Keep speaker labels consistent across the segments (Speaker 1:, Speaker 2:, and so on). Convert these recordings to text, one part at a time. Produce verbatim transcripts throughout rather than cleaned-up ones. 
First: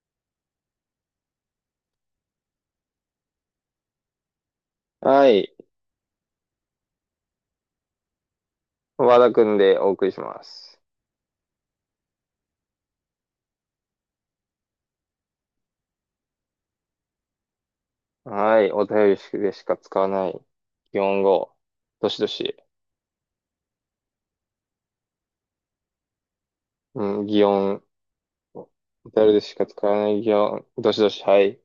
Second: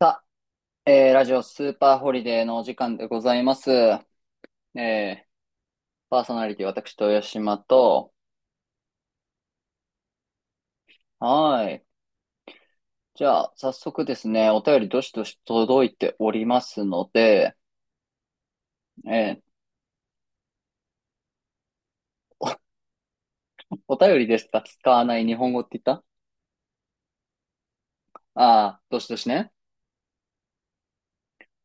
Speaker 1: さあ、えーラジオスーパーホリデーのお時間でございます。えー
Speaker 2: はい。
Speaker 1: パーソナリティ私、豊島と、
Speaker 2: 和田くんでお送りします。
Speaker 1: はーい。じゃあ、早速ですね、お便りどしどし届いておりますので、
Speaker 2: はい。お
Speaker 1: え
Speaker 2: 便り
Speaker 1: ー
Speaker 2: でしか使わない。擬音語。どしどし。
Speaker 1: お便りでしか使わない日本語って言った、
Speaker 2: うん、擬音。お
Speaker 1: ああー、どしどし
Speaker 2: 便りで
Speaker 1: ね。
Speaker 2: しか使わない擬音。どしどし。はい。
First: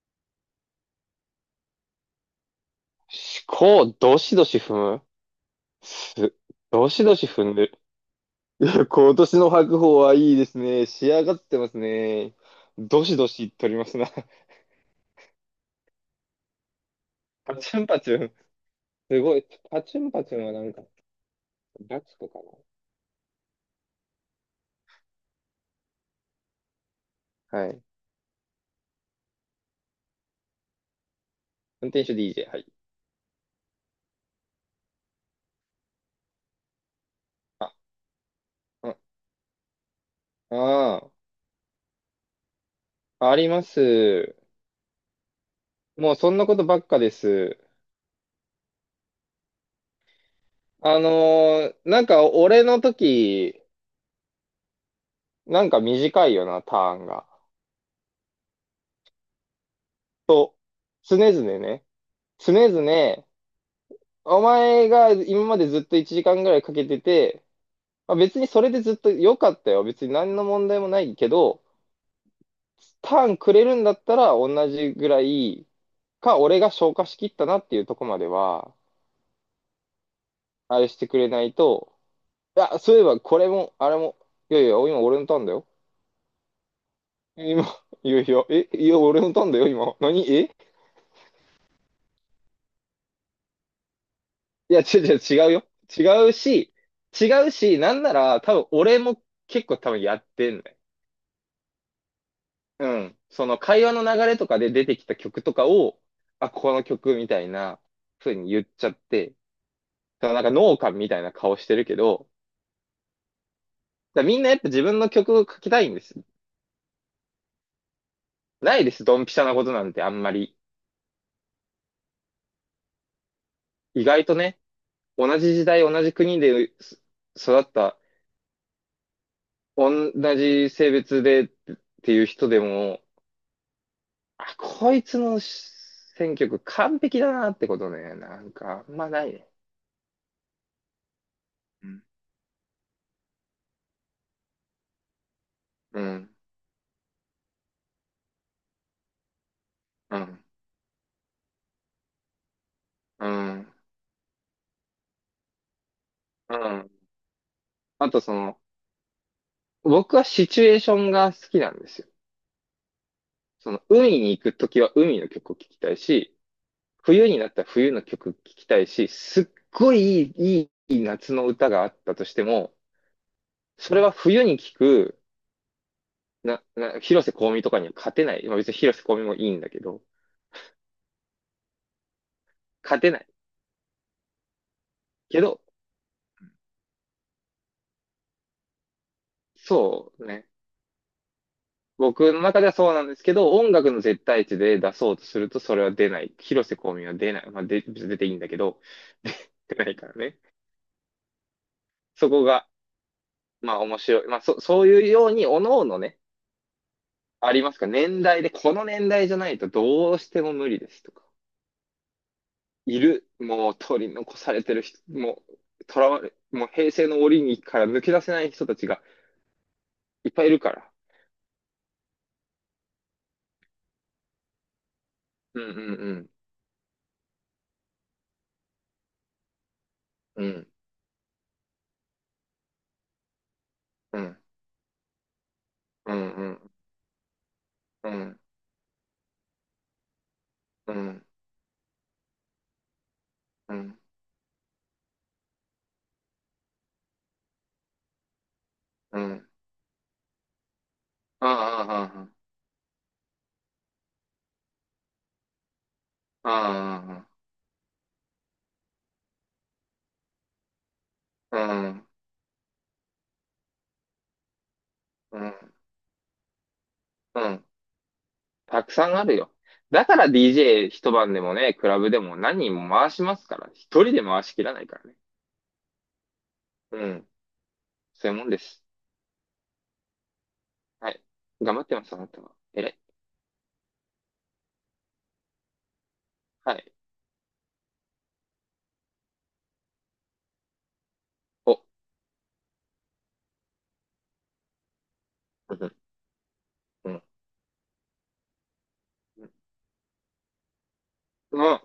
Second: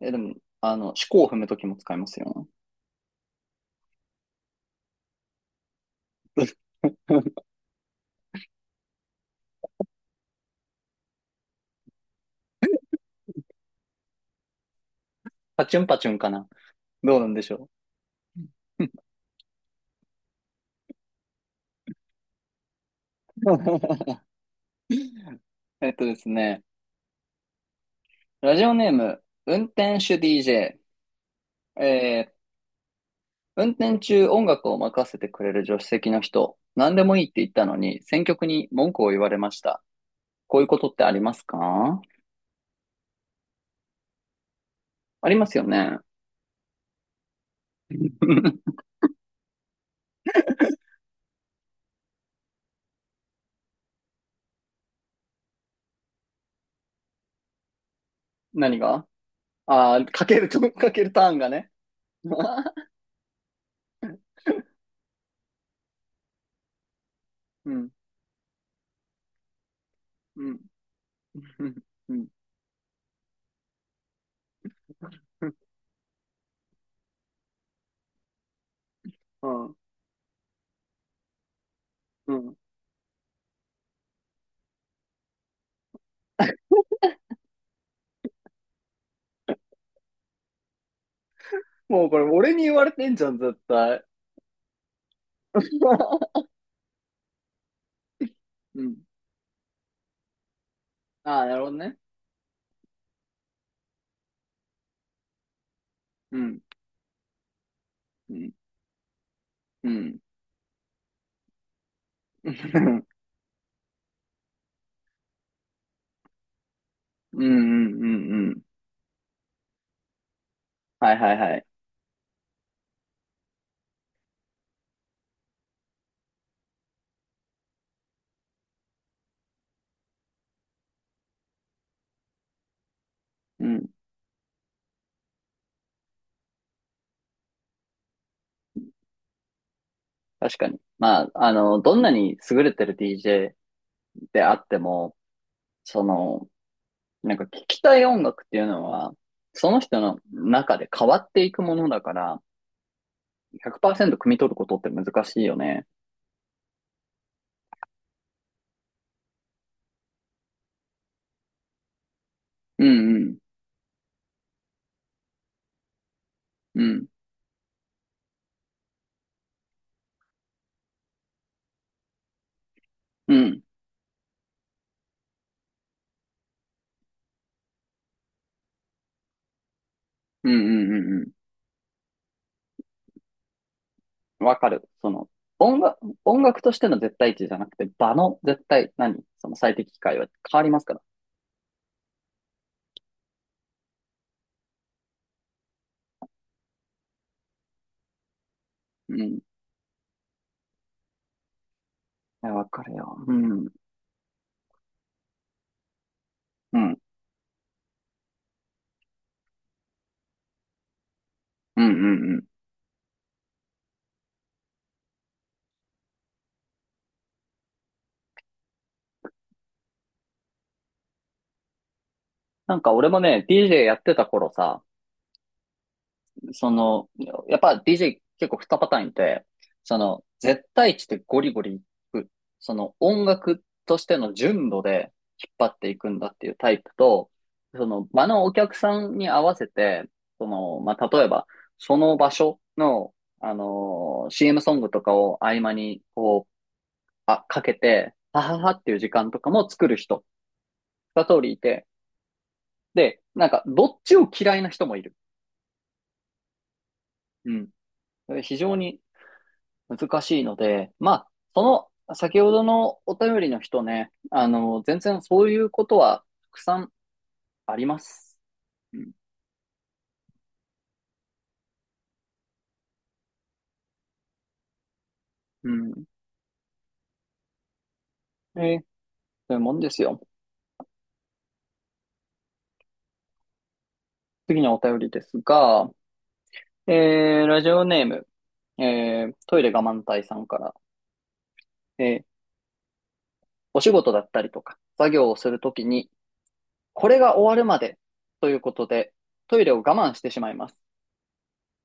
Speaker 1: えーでも、あの、四股を踏むときも使いますよ。
Speaker 2: 思考、どしどし踏むす、どしどし踏んでる。いや、今年の白鵬はいいですね。仕上がってますね。どしどし取りますな。
Speaker 1: パチュンパチュンかな。どうなんでし
Speaker 2: パ
Speaker 1: ょ
Speaker 2: チュンパチュン。
Speaker 1: う。
Speaker 2: すごい。パチュンパチュンはなんか、ガチコか
Speaker 1: えっとですね、
Speaker 2: な。はい。
Speaker 1: ラジオネーム、運転手 ディージェー、え
Speaker 2: 運転手
Speaker 1: ー
Speaker 2: ディージェー。はい。
Speaker 1: 運転中音楽を任せてくれる助手席の人、何でもいいって言った
Speaker 2: あ、
Speaker 1: のに、選曲に文
Speaker 2: あ、
Speaker 1: 句を言われました。こういうことっ
Speaker 2: あ
Speaker 1: てあ
Speaker 2: あ。
Speaker 1: りますか？
Speaker 2: あります。
Speaker 1: ありますよね。
Speaker 2: もうそんなことばっかです。あのーなんか俺の時、なんか短いよな、ターンが。
Speaker 1: 何が？あー、かける
Speaker 2: と、
Speaker 1: と、かける
Speaker 2: 常
Speaker 1: ターンが
Speaker 2: 々
Speaker 1: ね。
Speaker 2: ね。常 々、お前が今までずっといちじかんぐらいかけてて、
Speaker 1: うん、
Speaker 2: まあ、別にそれでずっと良かったよ。別に何の
Speaker 1: うん、
Speaker 2: 問題もないけど、
Speaker 1: うん、うん、
Speaker 2: ターンくれるんだったら同じぐらいか、俺が消化しきったなっていうとこまでは、
Speaker 1: うん。
Speaker 2: あれしてくれないと、
Speaker 1: うん、
Speaker 2: いや、そういえばこれも、あれも、いやいや、今俺のターンだよ。今、いやいや、え、いや、俺のターンだよ、今。何え
Speaker 1: もうこれ俺に言われてんじゃん、絶対。
Speaker 2: いや、違う違う、違うよ。違うし、違うし、なんなら、多分
Speaker 1: うん。
Speaker 2: 俺も結構多分やってんね。
Speaker 1: ああ、なるほどね。
Speaker 2: うん。その会話の流れとかで出てきた曲とかを、
Speaker 1: う
Speaker 2: あ、
Speaker 1: ん、
Speaker 2: この曲みたいな
Speaker 1: う
Speaker 2: 風
Speaker 1: ん、
Speaker 2: に言っちゃって、
Speaker 1: うん。
Speaker 2: そのなんか農家みたいな顔してるけど、
Speaker 1: うん、
Speaker 2: だからみんなやっぱ自分の曲を書きたいんです。
Speaker 1: うん、うん、うん。
Speaker 2: ないです、ドンピシャなことなんてあんまり。
Speaker 1: はいはいはい。
Speaker 2: 意外とね、同じ時代、同じ国で育った同じ性別でっていう人でも、
Speaker 1: うん、
Speaker 2: あ、こいつの選曲完璧だなってことね。なんか、あんまないね。
Speaker 1: 確かに。まあ、あの、
Speaker 2: う
Speaker 1: どん
Speaker 2: ん、
Speaker 1: なに優れてる ディージェー であっても、
Speaker 2: う
Speaker 1: そ
Speaker 2: ん、
Speaker 1: の、なんか聞きたい音楽っていうのは、その人の
Speaker 2: う
Speaker 1: 中で変わっていくものだから、
Speaker 2: ん、
Speaker 1: ひゃくパーセント汲み取ることって難しいよね。
Speaker 2: うん。あとその、僕はシチュエーションが好きなんですよ。
Speaker 1: うんうん。
Speaker 2: その、海に行くときは海の曲を聴きたいし、
Speaker 1: うん。
Speaker 2: 冬になったら冬の曲聴きたいし、すっごい、いい、いい夏の歌があったとしても、
Speaker 1: うん。
Speaker 2: それは冬に聴く、な、な、広瀬香美とかには勝てない。まあ別に広瀬香美もいいんだけど、
Speaker 1: うんうんうん。
Speaker 2: 勝てない。
Speaker 1: うん。わかる。その、
Speaker 2: けど、
Speaker 1: 音楽、音楽としての絶対値じゃなくて、場の絶対、何その最適機
Speaker 2: そ
Speaker 1: 会は
Speaker 2: うね。
Speaker 1: 変わりますから。
Speaker 2: 僕の中ではそうなんですけど、音楽の絶対値で出そうとするとそれは出ない。広瀬香美は出ない。まあ、で、別に出ていいんだけど、
Speaker 1: うん。い
Speaker 2: 出ないからね。そこ
Speaker 1: や、わ
Speaker 2: が、
Speaker 1: かるよ。うん。うん。
Speaker 2: まあ面白い。まあそ、そういうように、おのおのね、
Speaker 1: うん
Speaker 2: ありますか。年代で、この年代じゃないとどうしても無理ですとか。
Speaker 1: うんうん。
Speaker 2: いる。もう取り残されてる人、もう、とらわれ、もう平成の檻にから抜け出せない人たちがいっぱいいるから。
Speaker 1: なんか俺もね、ディージェー やってた頃さ、
Speaker 2: うんうんうん。
Speaker 1: その、やっぱ ディージェー 結構二パターンいて、その、
Speaker 2: う
Speaker 1: 絶
Speaker 2: ん。
Speaker 1: 対値でゴリゴリいく、その音楽として
Speaker 2: う
Speaker 1: の
Speaker 2: ん。
Speaker 1: 純度で引っ張っていく
Speaker 2: う
Speaker 1: んだ
Speaker 2: ん
Speaker 1: って
Speaker 2: う
Speaker 1: いうタ
Speaker 2: ん。
Speaker 1: イプと、その
Speaker 2: う
Speaker 1: 場
Speaker 2: ん。
Speaker 1: のお客さんに合わせて、その、
Speaker 2: う
Speaker 1: まあ、例
Speaker 2: ん、
Speaker 1: えば、その場所の、あ
Speaker 2: うん、
Speaker 1: のー シーエム ソングとかを合間に、こう、あ、かけて、はははっていう時
Speaker 2: う
Speaker 1: 間とか
Speaker 2: ん。
Speaker 1: も作る人、二通りいて、
Speaker 2: ああ、
Speaker 1: で、なんか、どっちを嫌いな人もいる。
Speaker 2: ああ、ああ、
Speaker 1: うん。非常に難しいので、まあ、
Speaker 2: う
Speaker 1: そ
Speaker 2: ん、
Speaker 1: の、先ほどのお便りの人ね、あの、全然
Speaker 2: う
Speaker 1: そういう
Speaker 2: ん、
Speaker 1: ことはたくさん
Speaker 2: うん。
Speaker 1: あります。
Speaker 2: たく
Speaker 1: う
Speaker 2: さ
Speaker 1: ん。
Speaker 2: んあるよ。だから ディージェー 一晩でもね、クラブでも何人も回しますから。一人で回しきらないからね。
Speaker 1: うん、
Speaker 2: うん。そういうもんで
Speaker 1: えー、
Speaker 2: す。
Speaker 1: そういうもんですよ。
Speaker 2: はい。頑張ってます、あなたは。偉い。
Speaker 1: 次のお便りですが、
Speaker 2: はい。
Speaker 1: えー、ラジオネーム、えー、トイレ我慢隊さんから、
Speaker 2: お、
Speaker 1: えー、お仕事だったりとか、作業をすると
Speaker 2: う
Speaker 1: き
Speaker 2: ん、
Speaker 1: に、こ
Speaker 2: う
Speaker 1: れ
Speaker 2: ん、
Speaker 1: が終わるまでということで、
Speaker 2: うん。
Speaker 1: トイレを我慢してしまいます。
Speaker 2: うん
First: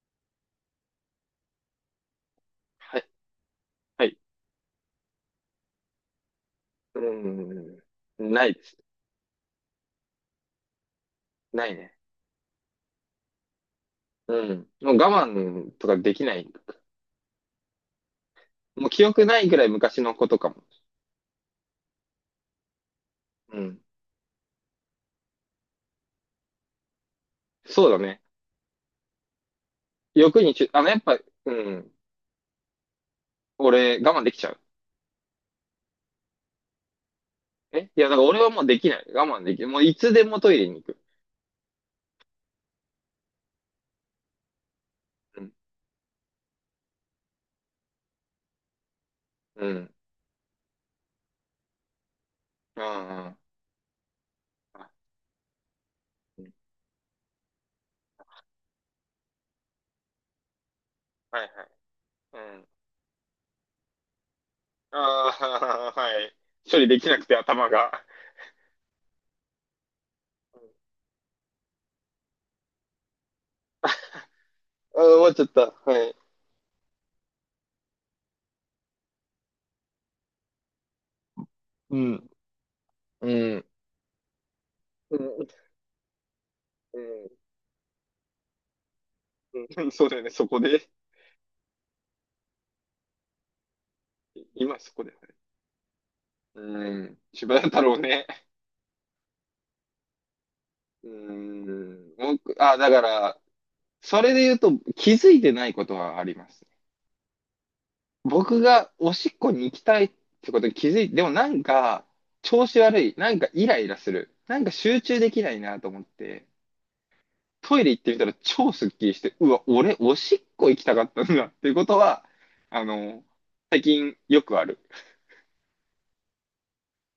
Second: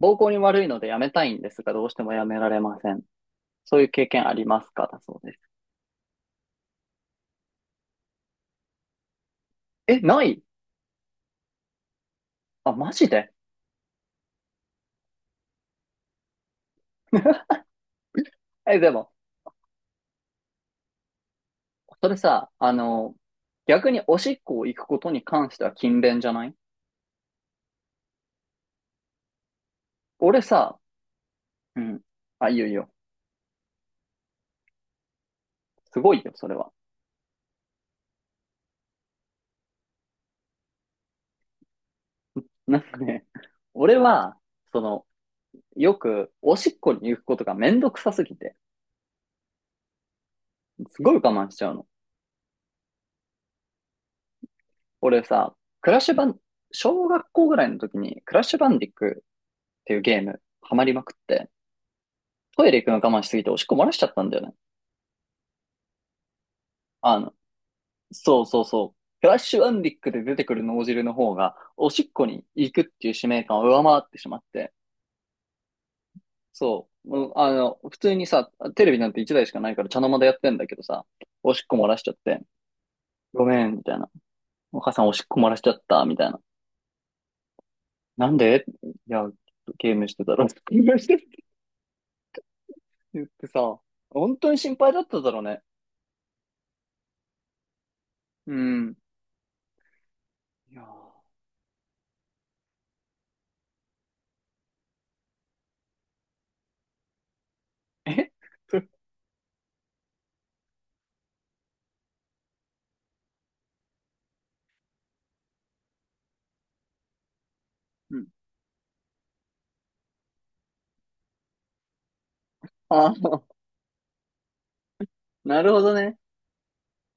Speaker 1: 膀胱に悪いのでやめたいんですが、どうしてもやめられませ
Speaker 2: は
Speaker 1: ん。
Speaker 2: い、
Speaker 1: そういう
Speaker 2: は
Speaker 1: 経
Speaker 2: い。
Speaker 1: 験ありますかだそうです。
Speaker 2: うん。ないです。
Speaker 1: え、ない？
Speaker 2: ないね。
Speaker 1: あ、マジで？
Speaker 2: うん。もう我慢とかできないんだ。
Speaker 1: え、
Speaker 2: も
Speaker 1: で
Speaker 2: う記
Speaker 1: も、
Speaker 2: 憶ないぐらい昔のことかも。
Speaker 1: それさ、あの、
Speaker 2: うん。
Speaker 1: 逆におしっこを行くことに関しては勤勉じゃない？
Speaker 2: そうだね。
Speaker 1: 俺
Speaker 2: 欲にちゅ、
Speaker 1: さ、
Speaker 2: あの、やっぱ、う
Speaker 1: う
Speaker 2: ん。
Speaker 1: ん。あ、いいよいいよ。
Speaker 2: 俺、我慢できちゃう。
Speaker 1: すごいよ、それは。
Speaker 2: えいや、だから俺はもうできない。我慢できる。もういつでもトイレに行く。
Speaker 1: なんかね、俺は、その、
Speaker 2: うん。
Speaker 1: よく、おしっこに行くことがめんどくさすぎて、
Speaker 2: うん。
Speaker 1: すごい我慢しちゃうの。
Speaker 2: うんうんあ
Speaker 1: 俺さ、クラッシュバン、
Speaker 2: うん
Speaker 1: 小学校ぐらいの時に、クラッシュバンディックっていうゲーム、ハマりまくっ
Speaker 2: は
Speaker 1: て、
Speaker 2: いはい。う
Speaker 1: ト
Speaker 2: ん。
Speaker 1: イレ行くの我慢しすぎておしっこ漏らしちゃったんだよね。
Speaker 2: ああ、はい。処理でき
Speaker 1: あ
Speaker 2: なく
Speaker 1: の、
Speaker 2: て頭が。あ
Speaker 1: そうそうそう。フラッシュアンディックで出てくる脳汁の方が、おしっこに行くっていう使命感を上回ってしまって、
Speaker 2: あ、終わっちゃった。はい。
Speaker 1: そう、もうあの、普通にさ、テレビなんて一台しかないから茶の間でやってんだけどさ、おしっこ漏ら
Speaker 2: う
Speaker 1: しちゃっ
Speaker 2: ん。
Speaker 1: て、ご
Speaker 2: う
Speaker 1: め
Speaker 2: ん。
Speaker 1: ん、みたいな。お母さんお
Speaker 2: う
Speaker 1: しっこ
Speaker 2: ん。
Speaker 1: 漏らしちゃった、みたいな。なんで？いや、
Speaker 2: うん。
Speaker 1: ゲ ー
Speaker 2: そ
Speaker 1: ム
Speaker 2: う
Speaker 1: し
Speaker 2: だよ
Speaker 1: て
Speaker 2: ね。
Speaker 1: たら、
Speaker 2: そこ
Speaker 1: ゲー
Speaker 2: で。
Speaker 1: ムしてって言ってさ、本当に心
Speaker 2: 今
Speaker 1: 配
Speaker 2: そ
Speaker 1: だ
Speaker 2: こ
Speaker 1: っ
Speaker 2: で。
Speaker 1: ただろうね。
Speaker 2: うん。柴田太郎ね。
Speaker 1: うん。いや
Speaker 2: うん。僕、あ、だから、それで言うと気づいてないことはあります。
Speaker 1: ー、え
Speaker 2: 僕が おしっこに行きたいってことに気づいて、でもなんか、調子悪い。なんかイライラする。なんか集中できないなと思って、トイレ行って
Speaker 1: う
Speaker 2: みた
Speaker 1: ん、
Speaker 2: ら超スッキリして、うわ、俺、おしっこ行きたかったんだっていうことは、あ
Speaker 1: あ
Speaker 2: の、
Speaker 1: ー、
Speaker 2: 最近よくある。
Speaker 1: なるほどね。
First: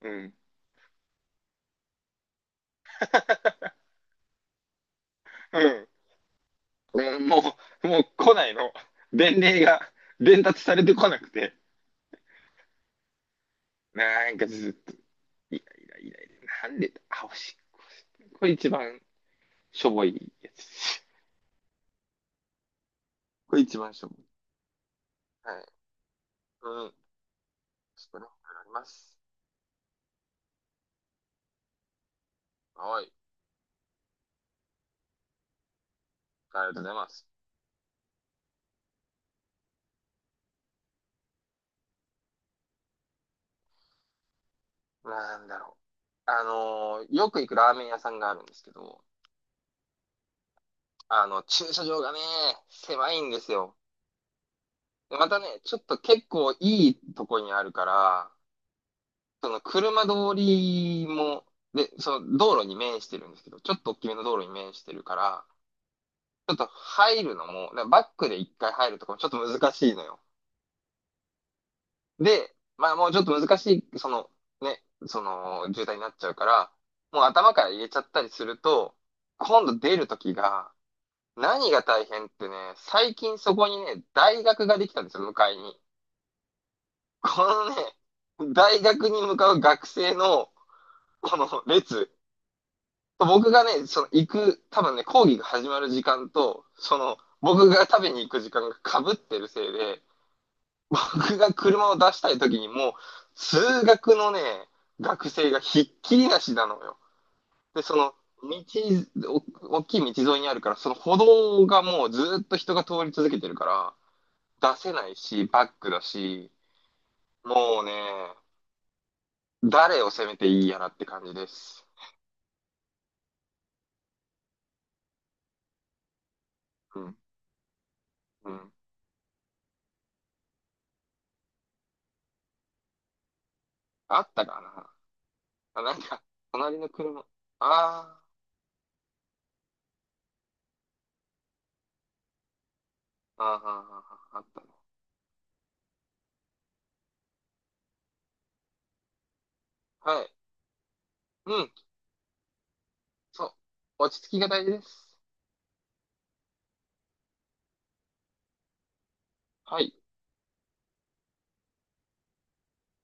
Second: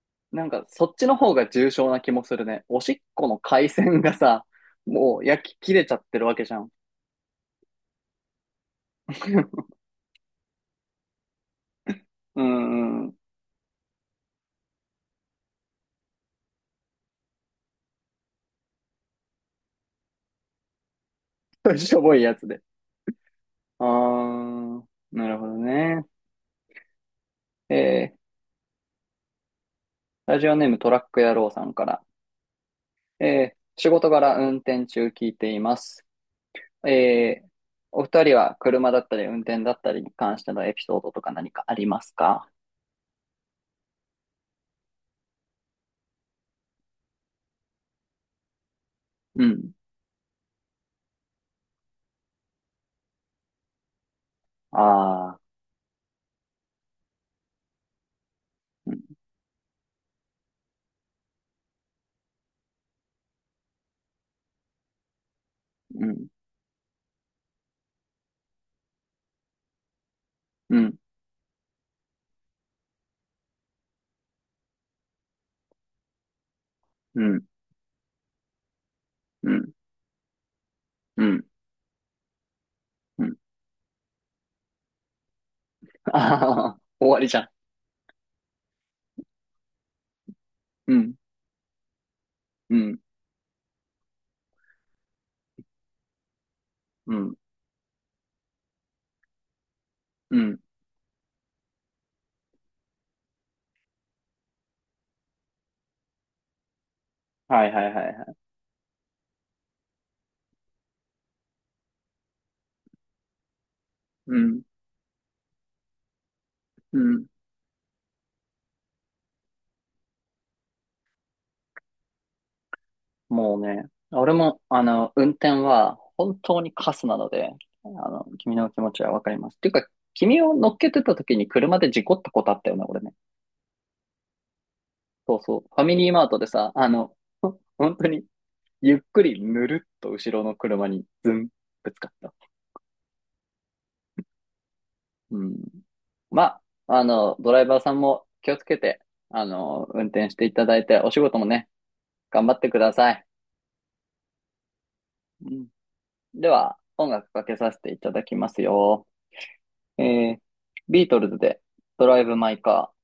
Speaker 2: うん。
Speaker 1: なんか、そっちの方が重症な気もするね。おしっこの回線がさ、もう焼き
Speaker 2: う
Speaker 1: 切れ
Speaker 2: ん。
Speaker 1: ちゃってるわけじゃん。
Speaker 2: もう、もう来ないの。伝令 が伝達されてこなくて。
Speaker 1: うんう
Speaker 2: なんかずっと、イライライライラ。なんでだ、あ、おしっこ。これ一番しょぼいやつ。
Speaker 1: ん。しょぼいやつで。
Speaker 2: これ一
Speaker 1: あ
Speaker 2: 番しょぼい。
Speaker 1: ー、なるほど
Speaker 2: はい。
Speaker 1: ね。
Speaker 2: うん。
Speaker 1: え
Speaker 2: ち
Speaker 1: ー、
Speaker 2: ょっとね、あります。
Speaker 1: ラジオネームトラック野郎さんから。
Speaker 2: はい。
Speaker 1: えー、仕事柄運転中聞いています。
Speaker 2: ありがとうございます。
Speaker 1: えー、お二人は車だったり運転だったりに関してのエピソードとか何かありますか？
Speaker 2: なんだろう。あのーよく行くラーメン屋さんがあるんですけど、
Speaker 1: うん。
Speaker 2: あの、駐車場がね、狭いんですよ。でま
Speaker 1: あ
Speaker 2: た
Speaker 1: あ。
Speaker 2: ね、ちょっと結構いいとこにあるから、
Speaker 1: うん、
Speaker 2: その車通りも、で、その道路に面してるんですけど、ちょっと大きめの道路に面してるから、
Speaker 1: うん、
Speaker 2: ちょっと入るのも、だからバックでいっかい入るとかもちょっと難しいのよ。
Speaker 1: うん、
Speaker 2: で、まあもうちょっと難しい、そのね、その渋滞になっちゃうから、
Speaker 1: う
Speaker 2: もう
Speaker 1: ん、
Speaker 2: 頭から入れちゃったりすると、
Speaker 1: う
Speaker 2: 今
Speaker 1: ん、
Speaker 2: 度出るときが、何が大変ってね、最
Speaker 1: うん。
Speaker 2: 近そこにね、大学ができたんですよ、向かいに。
Speaker 1: ああ終わりじゃ
Speaker 2: こ
Speaker 1: ん。
Speaker 2: のね、大学に向かう学生の、
Speaker 1: うん、
Speaker 2: この列。
Speaker 1: うん、
Speaker 2: 僕がね、その行く、多分ね、講義が始まる時間と、そ
Speaker 1: う
Speaker 2: の、
Speaker 1: ん、
Speaker 2: 僕が食べに行く時間が被ってるせいで、
Speaker 1: うん。
Speaker 2: 僕が車を出したい時にもう、数学のね、学生がひっきりなしなのよ。
Speaker 1: はいは
Speaker 2: で、
Speaker 1: い
Speaker 2: そ
Speaker 1: はい
Speaker 2: の、
Speaker 1: はい。
Speaker 2: 道、お大きい道沿いにあるから、その歩道がもうずっと人が通り続けてるか
Speaker 1: うん、
Speaker 2: ら、出せないし、バックだし、
Speaker 1: うん。
Speaker 2: もうね、誰を責めていいやらって感じです。
Speaker 1: もうね、俺も、あの、運転は本当にカ
Speaker 2: う
Speaker 1: スな
Speaker 2: ん、
Speaker 1: ので、あの、
Speaker 2: う
Speaker 1: 君の
Speaker 2: ん。
Speaker 1: 気持ちはわかります。っていうか、君を乗っけてた時に車で事故ったことあったよね、俺ね。
Speaker 2: あったか
Speaker 1: そうそう。フ
Speaker 2: なあ、
Speaker 1: ァ
Speaker 2: な
Speaker 1: ミ
Speaker 2: ん
Speaker 1: リー
Speaker 2: か、
Speaker 1: マートでさ、
Speaker 2: 隣
Speaker 1: あ
Speaker 2: の
Speaker 1: の、
Speaker 2: 車。
Speaker 1: ほ本当
Speaker 2: あ
Speaker 1: に、ゆっくりぬるっと後ろの車にズン、ぶつかった。
Speaker 2: ーあー、あーあー、あーあったね。
Speaker 1: うん。まあ、あの、ドライバーさんも気をつけて、あの、運
Speaker 2: は
Speaker 1: 転
Speaker 2: い。
Speaker 1: していただいて、お仕事も
Speaker 2: う
Speaker 1: ね、
Speaker 2: ん、
Speaker 1: 頑張ってください。
Speaker 2: そう。落ち着きが大事です。
Speaker 1: うん、では、音楽かけさせていただきますよ。
Speaker 2: はい。
Speaker 1: えー、ビートルズで、ドライブ・マイ・カー。